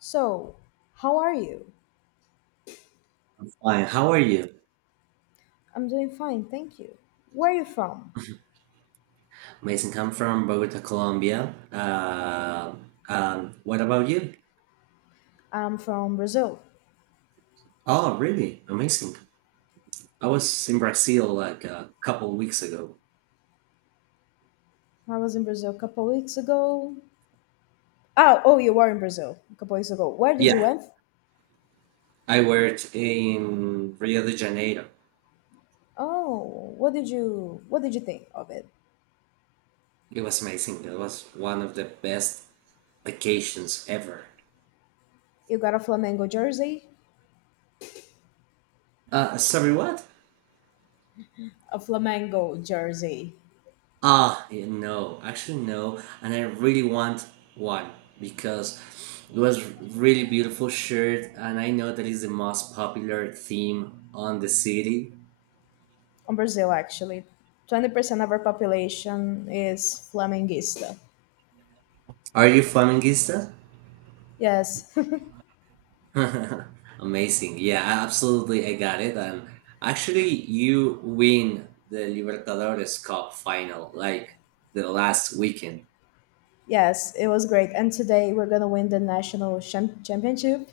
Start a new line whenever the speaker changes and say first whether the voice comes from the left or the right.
left: So, how are you?
right: Fine. How are you?
left: I'm doing fine, thank you. Where are you from?
right: Mason, come from Bogota, Colombia. What about you?
left: I'm from Brazil.
right: Oh, really? Amazing. I was in Brazil like a couple weeks ago.
left: I was in Brazil a couple weeks ago. Oh, oh, you were in Brazil a couple weeks ago. Where did you
right: Yeah,
left: went?
right: I worked in Rio de Janeiro.
left: Oh, what did you think of it?
right: It was amazing. It was one of the best vacations ever.
left: You got a Flamengo jersey?
right: Sorry, what?
left: A Flamengo jersey.
right: Yeah, no, actually no, and I really want one because it was really beautiful shirt, and I know that is the most popular theme on the city.
left: On Brazil actually. 20% of our population is Flamenguista.
right: Are you flamenguista?
left: Yes.
right: Amazing. Yeah, absolutely, I got it. And actually, you win the Libertadores Cup final like the last weekend.
left: Yes, it was great. And today we're going to win the national championship.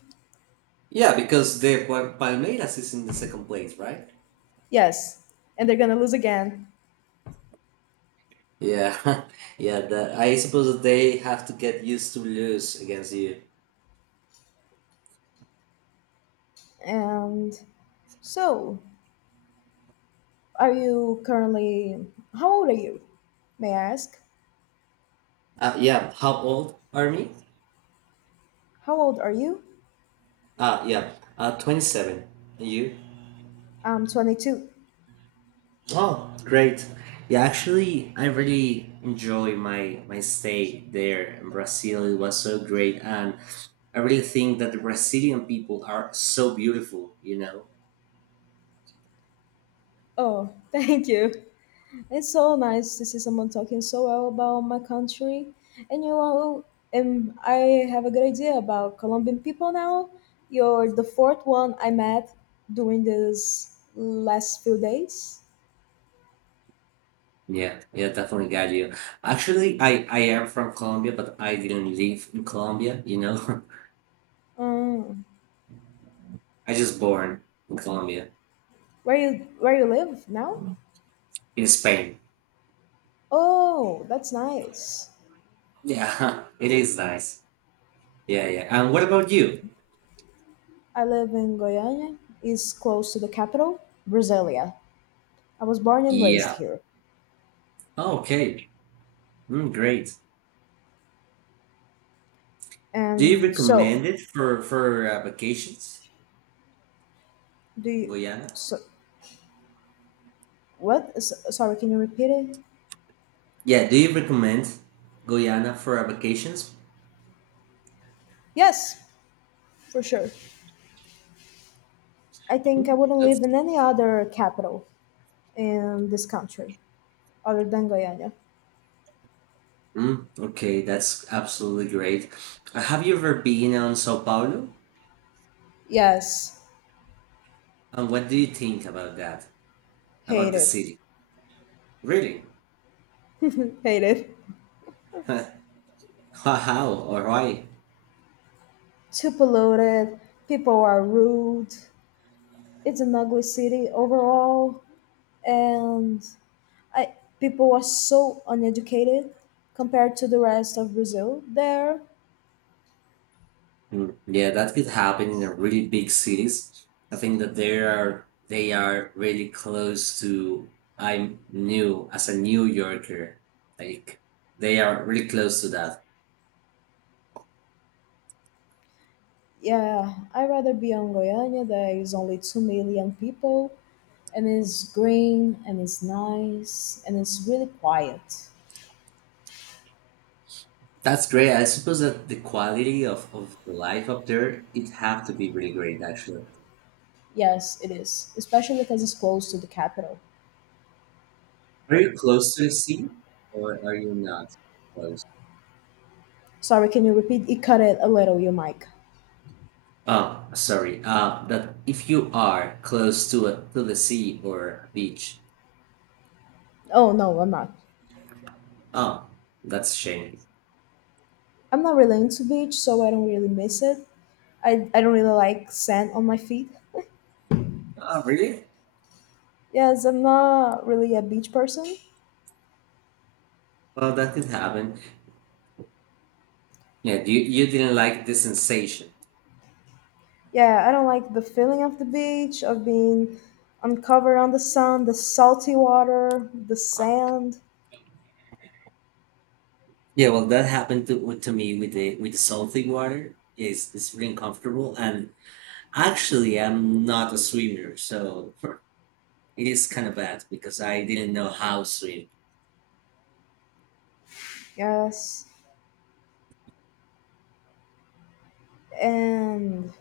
right: Yeah, because the Palmeiras is in the second place, right?
left: Yes, and they're gonna lose again.
right: Yeah, yeah. That I suppose they have to get used to lose against you.
left: And so, are you currently? How old are you? May I ask?
right: Yeah. How old are me?
left: How old are you?
right: Ah, yeah. 27. And you?
left: I'm 22.
right: Oh, great. Yeah, actually, I really enjoy my stay there in Brazil. It was so great, and I really think that the Brazilian people are so beautiful. You know.
left: Oh, thank you. It's so nice to see someone talking so well about my country. And you know, I have a good idea about Colombian people now. You're the fourth one I met during this last few days.
right: Yeah, yeah, definitely got you. Actually, I am from Colombia, but I didn't live in Colombia. You know.
left: Um,
right: I just born in Colombia,
left: where you live now?
right: in Spain.
left: Oh, that's nice.
right: Yeah, it is nice. Yeah, yeah. And what about you?
left: I live in Goiânia. It's close to the capital, Brasilia. I was born and raised
right: Yeah.
left: here.
right: Oh, okay. Mm, great. Do you
left: And so,
right: recommend it for for vacations,
left: do you,
right: Guyana?
left: so, what? Sorry, can you repeat it?
right: Yeah. Do you recommend Guyana for vacations?
left: Yes, for sure. I think I
right: Mm,
left: wouldn't
right: that's
left: live in any other capital in this country other than Goiânia.
right: mm, okay. That's absolutely great. Have you ever been on Sao Paulo?
left: Yes,
right: And what do you think about that? About
left: hate
right: the
left: it.
right: city? Really?
left: Hate it.
right: Wow. All right.
left: Too polluted. People are rude. It's an ugly city overall, and people were so uneducated compared to the rest of Brazil. There,
right: Mm, yeah, that could happen in a really big cities. I think that they are really close to I'm new as a New Yorker. Like they are really close to that.
left: yeah, I'd rather be on Goiânia. There is only 2 million people, and it's green, and it's nice, and it's really quiet.
right: That's great. I suppose that the quality of the life up there it have to be really great actually.
left: Yes, it is, especially because it's close to the capital.
right: Are you close to the sea or are you not close?
left: Sorry, can you repeat? It cut it a little, your mic.
right: Oh, sorry. That if you are close to to the sea or a beach,
left: Oh, no, I'm not.
right: oh, that's a shame.
left: I'm not really into beach, so I don't really miss it. I don't really like sand on my feet.
right: Oh, really?
left: Yes, I'm not really a beach person.
right: Well, that could happen. Yeah, you didn't like the sensation.
left: Yeah, I don't like the feeling of the beach, of being uncovered on the sun, the salty water, the sand.
right: Yeah, well, that happened to me with the salty water. Is it's really uncomfortable, and actually, I'm not a swimmer, so for, it is kind of bad because I didn't know how to swim.
left: Yes. And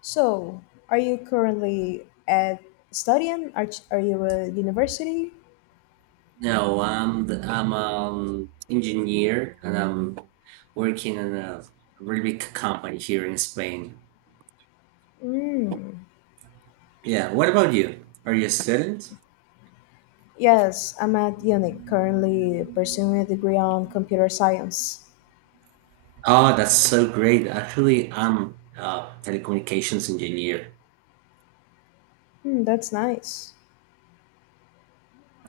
left: so, are you currently at studying? Are you at university?
right: No, I'm engineer, and I'm working in a really big company here in Spain.
left: Mm.
right: Yeah, what about you? Are you a student?
left: Yes, I'm at UNIC, currently pursuing a degree on computer science.
right: Oh, that's so great. Actually, I'm a telecommunications engineer.
left: Hmm, that's nice.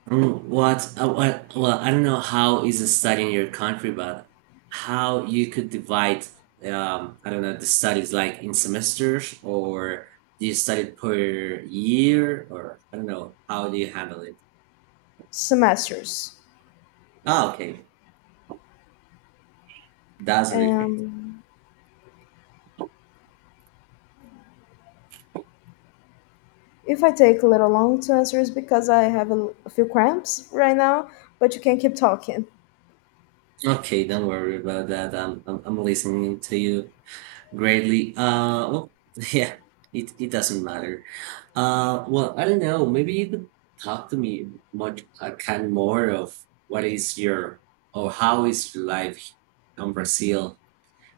right: Mm, well, I don't know how is the study in your country, but how you could divide, I don't know, the studies like in semesters or do you study per year or I don't know, how do you handle it?
left: Semesters.
right: Oh, okay. That's really great.
left: Um, If I take a little long to answer, is because I have a few cramps right now, but you can keep talking.
right: Okay, don't worry about that. I'm listening to you. Greatly. Well, yeah, it doesn't matter. Well, I don't know. Maybe you could talk to me much, I can more of what is your or how is your life in Brazil.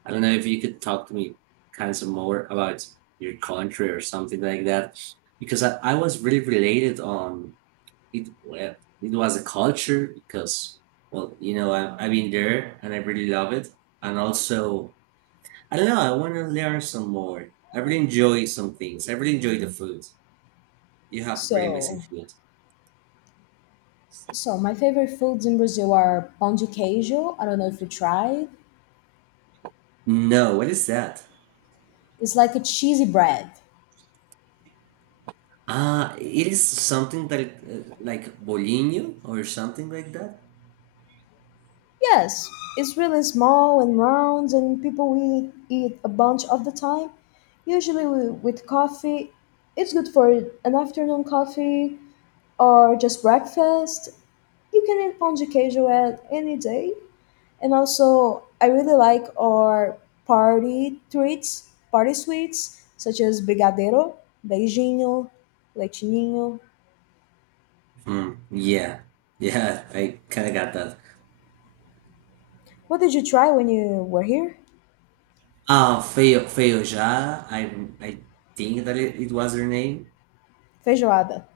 right: I don't know if you could talk to me kind of some more about your country or something like that, because I was really related on it. Well, it was a culture because, well, you know, I've been there and I really love it. And also, I don't know. I want to learn some more. I really enjoy some things. I really enjoy the food. You have really amazing
left: So,
right: food.
left: my favorite foods in Brazil are pão de queijo. I don't know if you tried.
right: No, what is that?
left: It's like a cheesy bread.
right: Ah, it is something that like bolinho or something like that.
left: Yes, it's really small and round, and people we eat a bunch of the time, usually with coffee. It's good for an afternoon coffee or just breakfast. You can eat pão de queijo at any day. And also, I really like our party treats, party sweets, such as brigadeiro, beijinho, leitinho.
right: Hmm. Yeah, yeah. I kind of got that.
left: What did you try when you were here?
right: Ah, Feojá. I think that it was her name.
left: Feijoada.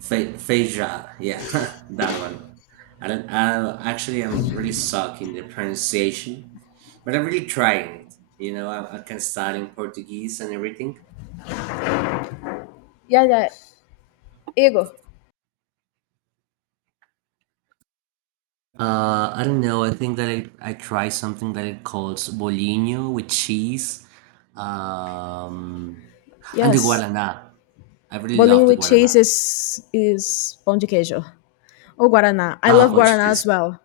right: Feijoada, yeah, that one. I don't, I actually I'm really suck in the pronunciation, but I'm really trying it. You know, I can study in Portuguese and everything.
left: Yeah, yeah. Igor.
right: I don't know. I think that I try something that it calls bolinho with cheese, um, and the
left: Yes.
right: guaraná. I really
left: Bolinho
right: love the
left: with
right: guaraná.
left: cheese is pão de queijo. Or Guaraná. I
right: Ah,
left: love Guaraná
right: Portuguese.
left: as well.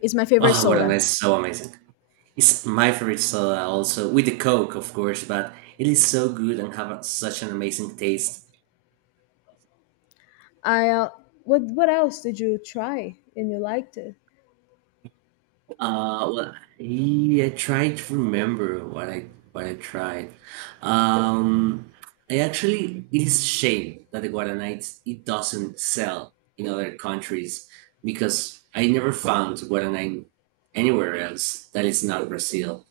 left: It's my favorite
right: Oh,
left: soda.
right: guaraná is so amazing. It's my favorite soda also, with the Coke, of course, but it is so good and such an amazing taste.
left: I What else did you try and you liked it?
right: Well, yeah, I tried to remember what I tried. Um, I actually, it is a shame that the Guaranites it doesn't sell in other countries because I never found Guaranite anywhere else that is not Brazil.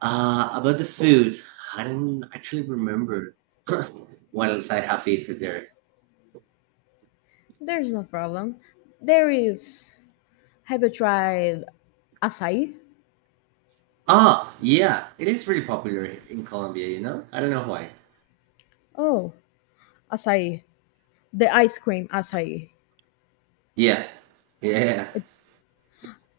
right: About the food, I don't actually remember what else I have eaten there.
left: There's no problem. There is Have you tried acai?
right: Ah, yeah, it is pretty popular here in Colombia, you know? I don't know why.
left: Oh, acai. The ice cream acai.
right: Yeah, yeah,
left: It's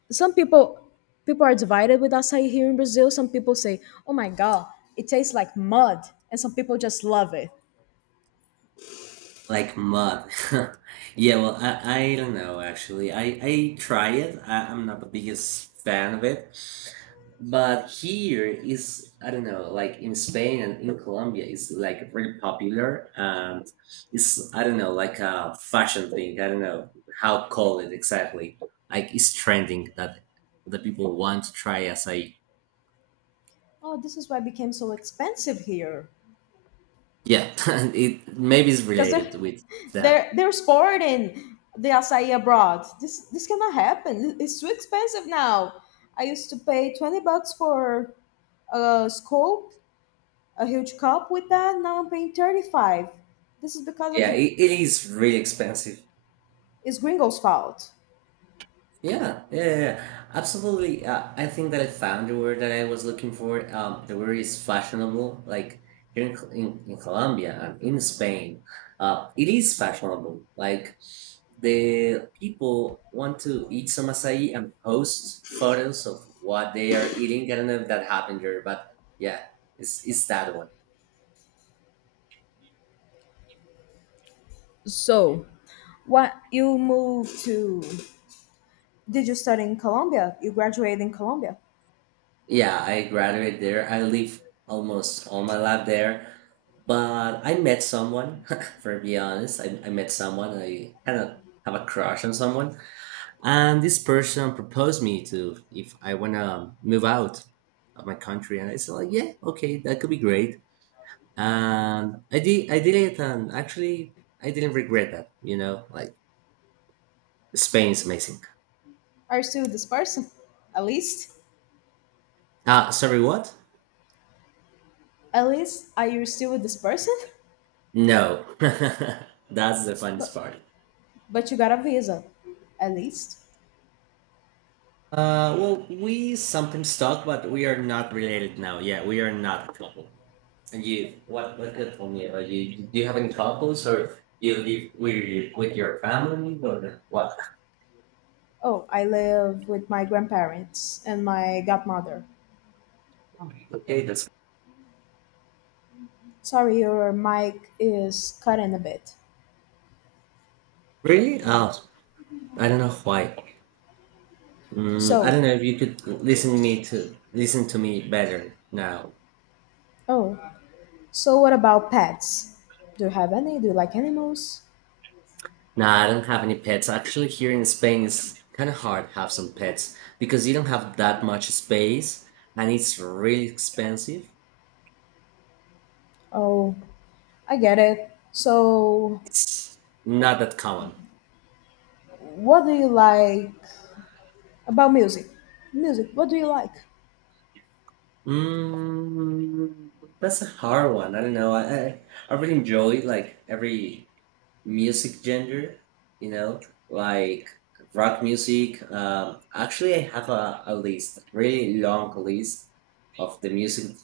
left: some people people are divided with acai here in Brazil. Some people say, "Oh my god, it tastes like mud." And some people just love it.
right: like mud. Yeah, well, I don't know actually. I try it. I'm not the biggest fan of it. But here is, I don't know, like in Spain and in Colombia is like really popular and it's, I don't know, like a fashion thing. I don't know how to call it exactly. Like it's trending that the people want to try as a
left: Oh, this is why it became so expensive here.
right: yeah, it maybe it's
left: Cuz they are
right: related with that.
left: they're sporting the acai abroad. This cannot happen. It's too expensive now. I used to pay $20 for a scoop, a huge cup with that. Now I'm paying 35. This is because of
right: Yeah,
left: the
right: it is really expensive.
left: it's Gringo's fault.
right: Yeah, yeah, yeah, yeah. Absolutely. I think that I found the word that I was looking for. The word is fashionable. Like here in, in Colombia and in Spain, it is fashionable. Like the people want to eat some acai and post photos of what they are eating. I don't know if that happened here, but yeah, it's that one.
left: So what you moved to, did you study in Colombia? You graduated in Colombia.
right: Yeah, I graduated there. I live almost all my life there. But I met someone, for be honest. I met someone. I kind of have a crush on someone. And this person proposed me to if I want to move out of my country. And I said, like, yeah, okay, that could be great. And I did it. And actually, I didn't regret that. You know, like, Spain's amazing.
left: Are you still with this person? At least?
right: Ah, sorry, what?
left: At least are you still with this person?
right: No. That's the funniest
left: But
right: part.
left: you got a visa. At least.
right: Well, we sometimes talk, but we are not related now. Yeah, we are not a couple. And you, what good for me? Are you, do you have any couples or you live with your family or what?
left: Oh, I live with my grandparents and my godmother.
right: Okay, that's
left: Sorry, your mic is cutting a bit.
right: really. Oh, I don't know why. Mm, I
left: So,
right: don't know if you could listen to me better now.
left: oh, so, what about pets? Do you have any? Do you like animals?
right: Nah, I don't have any pets. Actually, here in Spain, it's kind of hard to have some pets because you don't have that much space and it's really expensive.
left: Oh, I get it. So,
right: It's not that common.
left: what do you like about music? Music, what do you like?
right: Mm, that's a hard one. I don't know. I really enjoy like every music genre, you know, like rock music. Actually, I have a list, really long list of the music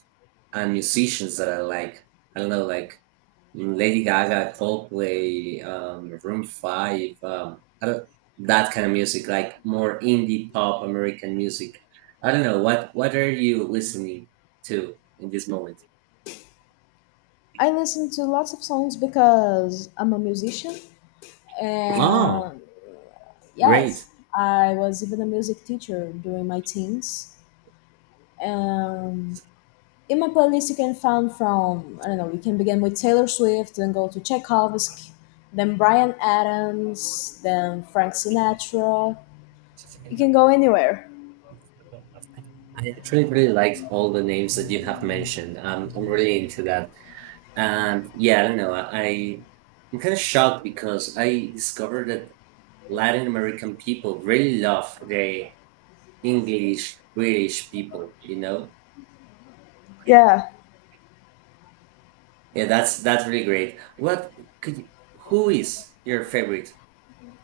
right: and musicians that I like. I don't know, like Lady Gaga, Coldplay, Room Five, I don't, that kind of music, like more indie pop American music. I don't know what are you listening to in this moment?
left: I listen to lots of songs because I'm a musician,
right: Oh,
left: and
right: great.
left: yes, I was even a music teacher during my teens. Um, in my playlist you can find from I don't know. You can begin with Taylor Swift, then go to Tchaikovsky, then Brian Adams, then Frank Sinatra. You can go anywhere.
right: I actually really like all the names that you have mentioned. I'm really into that. And yeah, I don't know. I I'm kind of shocked because I discovered that Latin American people really love the English British people. You know,
left: Yeah,
right: yeah, that's really great. Could you- who is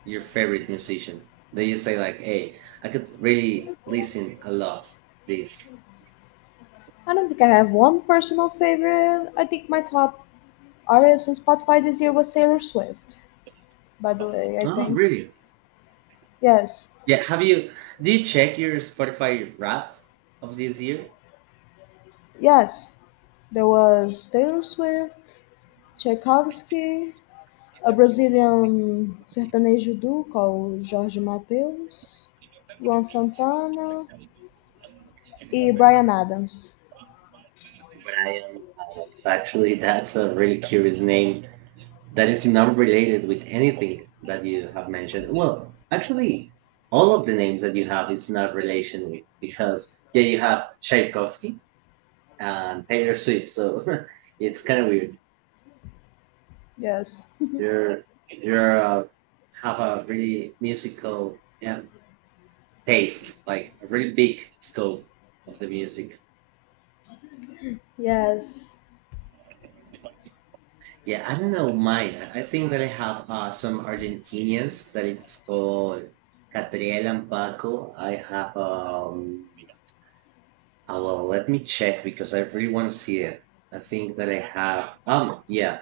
right: your favorite musician that you say like, hey, I could really listen a lot this.
left: I don't think I have one personal favorite. I think my top artist in Spotify this year was Taylor Swift. By the way, I
right: Oh,
left: think
right: really?
left: yes,
right: Yeah, have you do you check your Spotify Wrapped of this year?
left: yes, there was Taylor Swift, Tchaikovsky, a Brazilian sertanejo duo called Jorge Mateus, Luan Santana, and Bryan Adams.
right: Brian Adams. Actually, that's a really curious name that is not related with anything that you have mentioned. Well, actually, all of the names that you have is not relation with because yeah, you have Tchaikovsky and Taylor Swift, so it's kind of weird.
left: Yes.
right: You're have a really musical yeah, taste, like a really big scope of the music.
left: Yes.
right: Yeah, I don't know mine. I think that I have some Argentinians that it's called Catriel and Paco. I have, well, let me check because I really want to see it. I think that I have, yeah,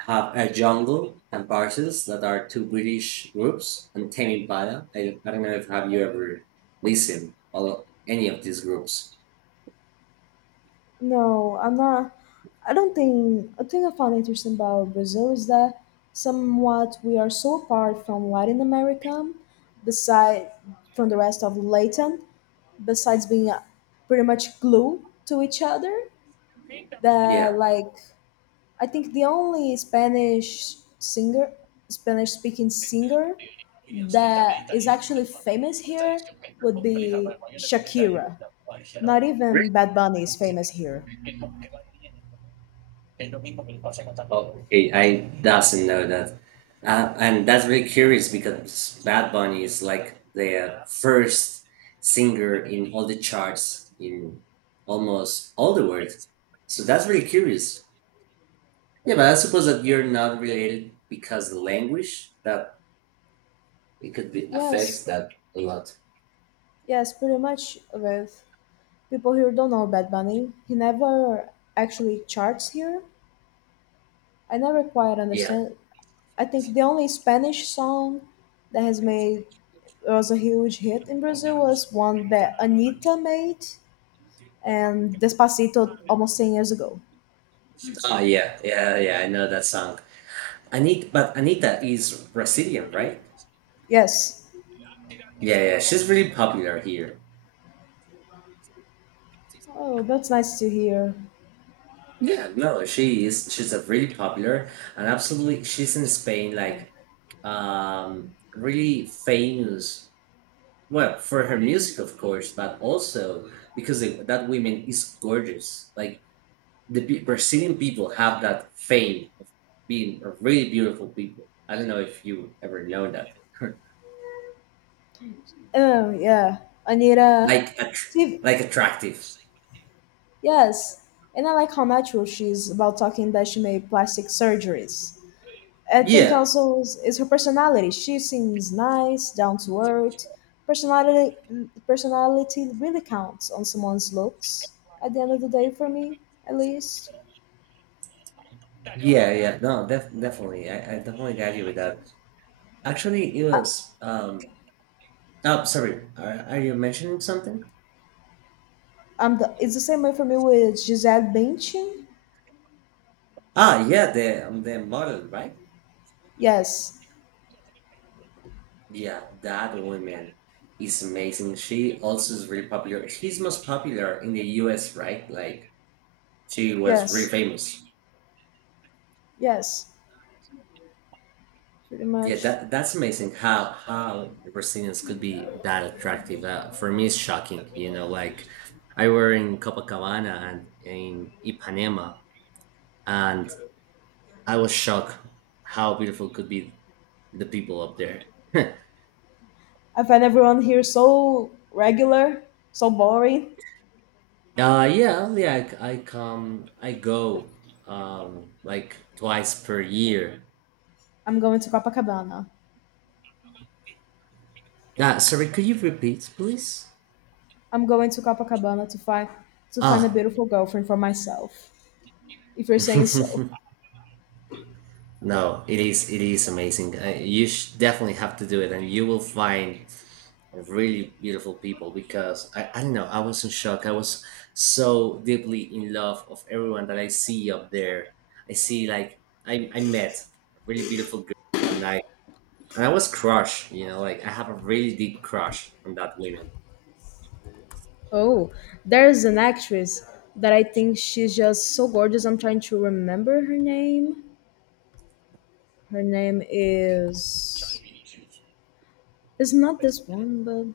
right: have a Jungle and Parcels that are two British groups and Tame Impala. I don't know if have you ever listened or any of these groups.
left: No, I'm not. I don't think. I think I found interesting about Brazil is that somewhat we are so apart from Latin America, beside from the rest of Latin, besides being pretty much glue to each other. That
right: Yeah.
left: like I think the only Spanish singer, Spanish speaking singer that is actually famous here would be Shakira. Not even Bad Bunny is famous here.
right: Oh, okay, I doesn't know that, and that's really curious because Bad Bunny is like the first singer in all the charts in almost all the world. So that's really curious. Yeah, but I suppose that you're not related because the language that it could be affects
left: Yes,
right: that a lot.
left: yes, pretty much with people here don't know Bad Bunny. He never actually charts here. I never quite
right: Yeah.
left: understand. I think the only Spanish song that has made was a huge hit in Brazil was one that Anita made, and Despacito almost 10 years ago.
right: Oh yeah, yeah, yeah. I know that song. Anita, but Anita is Brazilian, right?
left: Yes.
right: Yeah, yeah. She's really popular here.
left: Oh, that's nice to hear.
right: Yeah, no, she is. She's a really popular and absolutely. She's in Spain, like really famous. Well, for her music, of course, but also because they, that woman is gorgeous. Like Brazilian people have that fame of being a really beautiful people. I don't know if you ever know that.
left: Oh, yeah. Anita,
right: Like,
left: she,
right: like attractive.
left: yes. And I like how natural she is about talking that she made plastic surgeries. I think
right: Yeah,
left: also is her personality. She seems nice, down to earth. Personality, personality really counts on someone's looks at the end of the day for me, at least.
right: yeah, yeah. No, def- definitely. I definitely got you with that. Actually, it
left: I,
right: was oh, sorry. Are you mentioning something?
left: it's the same way for me with Gisele Bündchen.
right: Ah, yeah, the model, right?
left: Yes,
right: Yeah, that woman is amazing. She also is really popular. She's most popular in the U.S., right? Like she was really
left: yes.
right: famous.
left: Yes, pretty
right: Yeah,
left: much.
right: that that's amazing. How Brazilians could be that attractive? For me, it's shocking. You know, like I were in Copacabana and in Ipanema, and I was shocked how beautiful could be the people up there.
left: I find everyone here so regular, so boring.
right: Yeah, yeah I go like twice per year.
left: I'm going to Copacabana.
right: Ah sorry, could you repeat, please?
left: I'm going to Copacabana to find a
right: Ah.
left: beautiful girlfriend for myself. If you're saying so.
right: No, it is amazing. You sh definitely have to do it and you will find really beautiful people because I don't know, I was in shock. I was so deeply in love of everyone that I see up there. I see like I met a really beautiful girl one night I was crushed, you know, like I have a really deep crush on that woman.
left: Oh, there's an actress that I think she's just so gorgeous. I'm trying to remember her name. Her name is it's not this one, but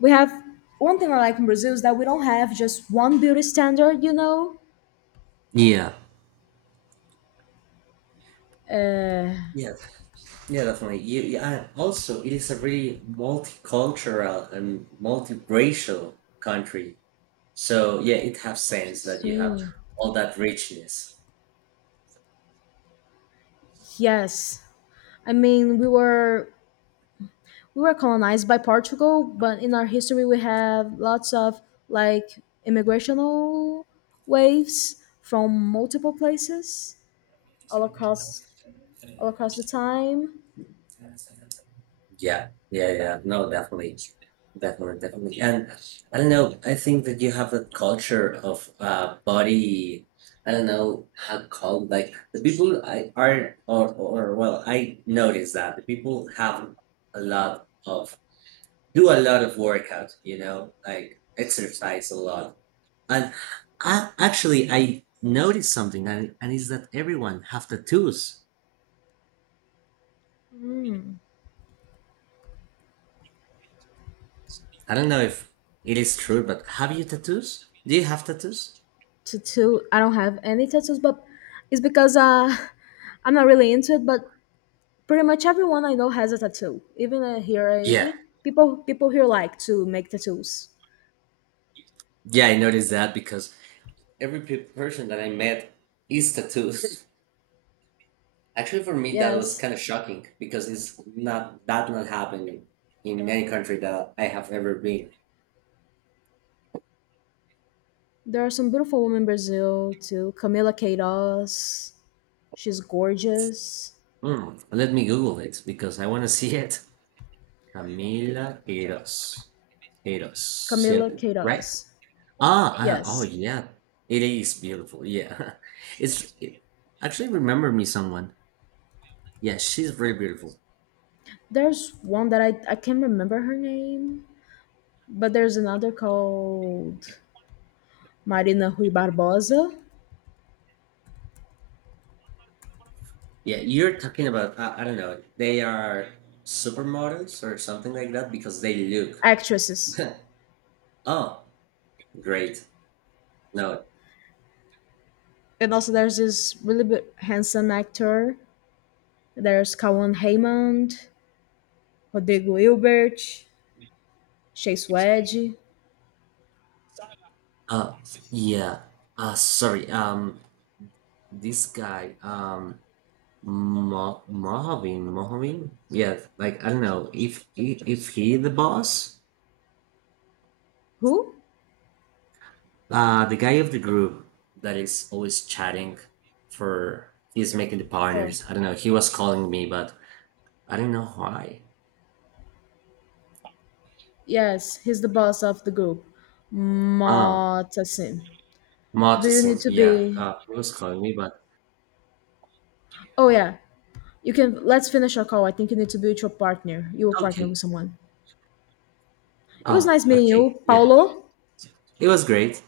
left: we have one thing I like in Brazil is that we don't have just one beauty standard, you know?
right: Yeah.
left: Uh,
right: Yeah, yeah, definitely. You, yeah, also, it is a really multicultural and multiracial country. So yeah, it has sense that you have
left: see.
right: all that richness.
left: Yes. I mean, we were colonized by Portugal, but in our history we have lots of like immigrational waves from multiple places all across the time.
right: Yeah, yeah, yeah. No, definitely. Definitely, definitely. And I don't know, I think that you have a culture of body I don't know how called like the people I are or well, I notice that the people have a lot of do a lot of workout, you know, like exercise a lot. And I actually I noticed something and is that everyone have tattoos.
left: Mm.
right: I don't know if it is true, but have you tattoos? Do you have tattoos?
left: To I don't have any tattoos, but it's because I'm not really into it, but pretty much everyone I know has a tattoo. Even here,
right: Yeah.
left: people here like to make tattoos.
right: Yeah, I noticed that because every person that I met is tattoos. Actually, for me, that was
left: Yes,
right: kind of shocking because it's not that not happening in any country that I have ever been.
left: there are some beautiful women in Brazil too. Camila Queiroz, she's gorgeous.
right: Hmm, let me Google it because I want to see it. Camila Eros. Eros,
left: Camila
right: ¿cierto? Right?
left: Queiroz,
right: Ah, ah, oh,
left: yes.
right: yeah. It is beautiful. Yeah. It's it actually remember me someone. Yeah, she's very beautiful.
left: There's one that I can't remember her name, but there's another called Marina Rui Barbosa.
right: Yeah, you're talking about I don't know. They are supermodels or something like that because they look.
left: Actresses.
right: Oh, great. No.
left: And also there's this really handsome actor. There's Kawan Raymond, Rodrigo Hilbert, Chase Wedge.
right: Uh yeah. Sorry. This guy Mohavin, Mohavin? Yeah, like I don't know. If he the boss,
left: Who?
right: the guy of the group that is always chatting for he's making the
left: Oh,
right: partners. I don't know. He was calling me, but I don't know why.
left: yes, he's the boss of the group.
right: Ah,
left: Motasin. Do you need
right: Martensen,
left: to
right: yeah,
left: be,
right: he was calling me, but
left: oh yeah. You can let's finish our call. I think you need to build your partner. You will partner
right: okay.
left: with someone. It was
right: Ah,
left: nice meeting
right: okay,
left: you,
right: yeah.
left: Paulo.
right: It was great.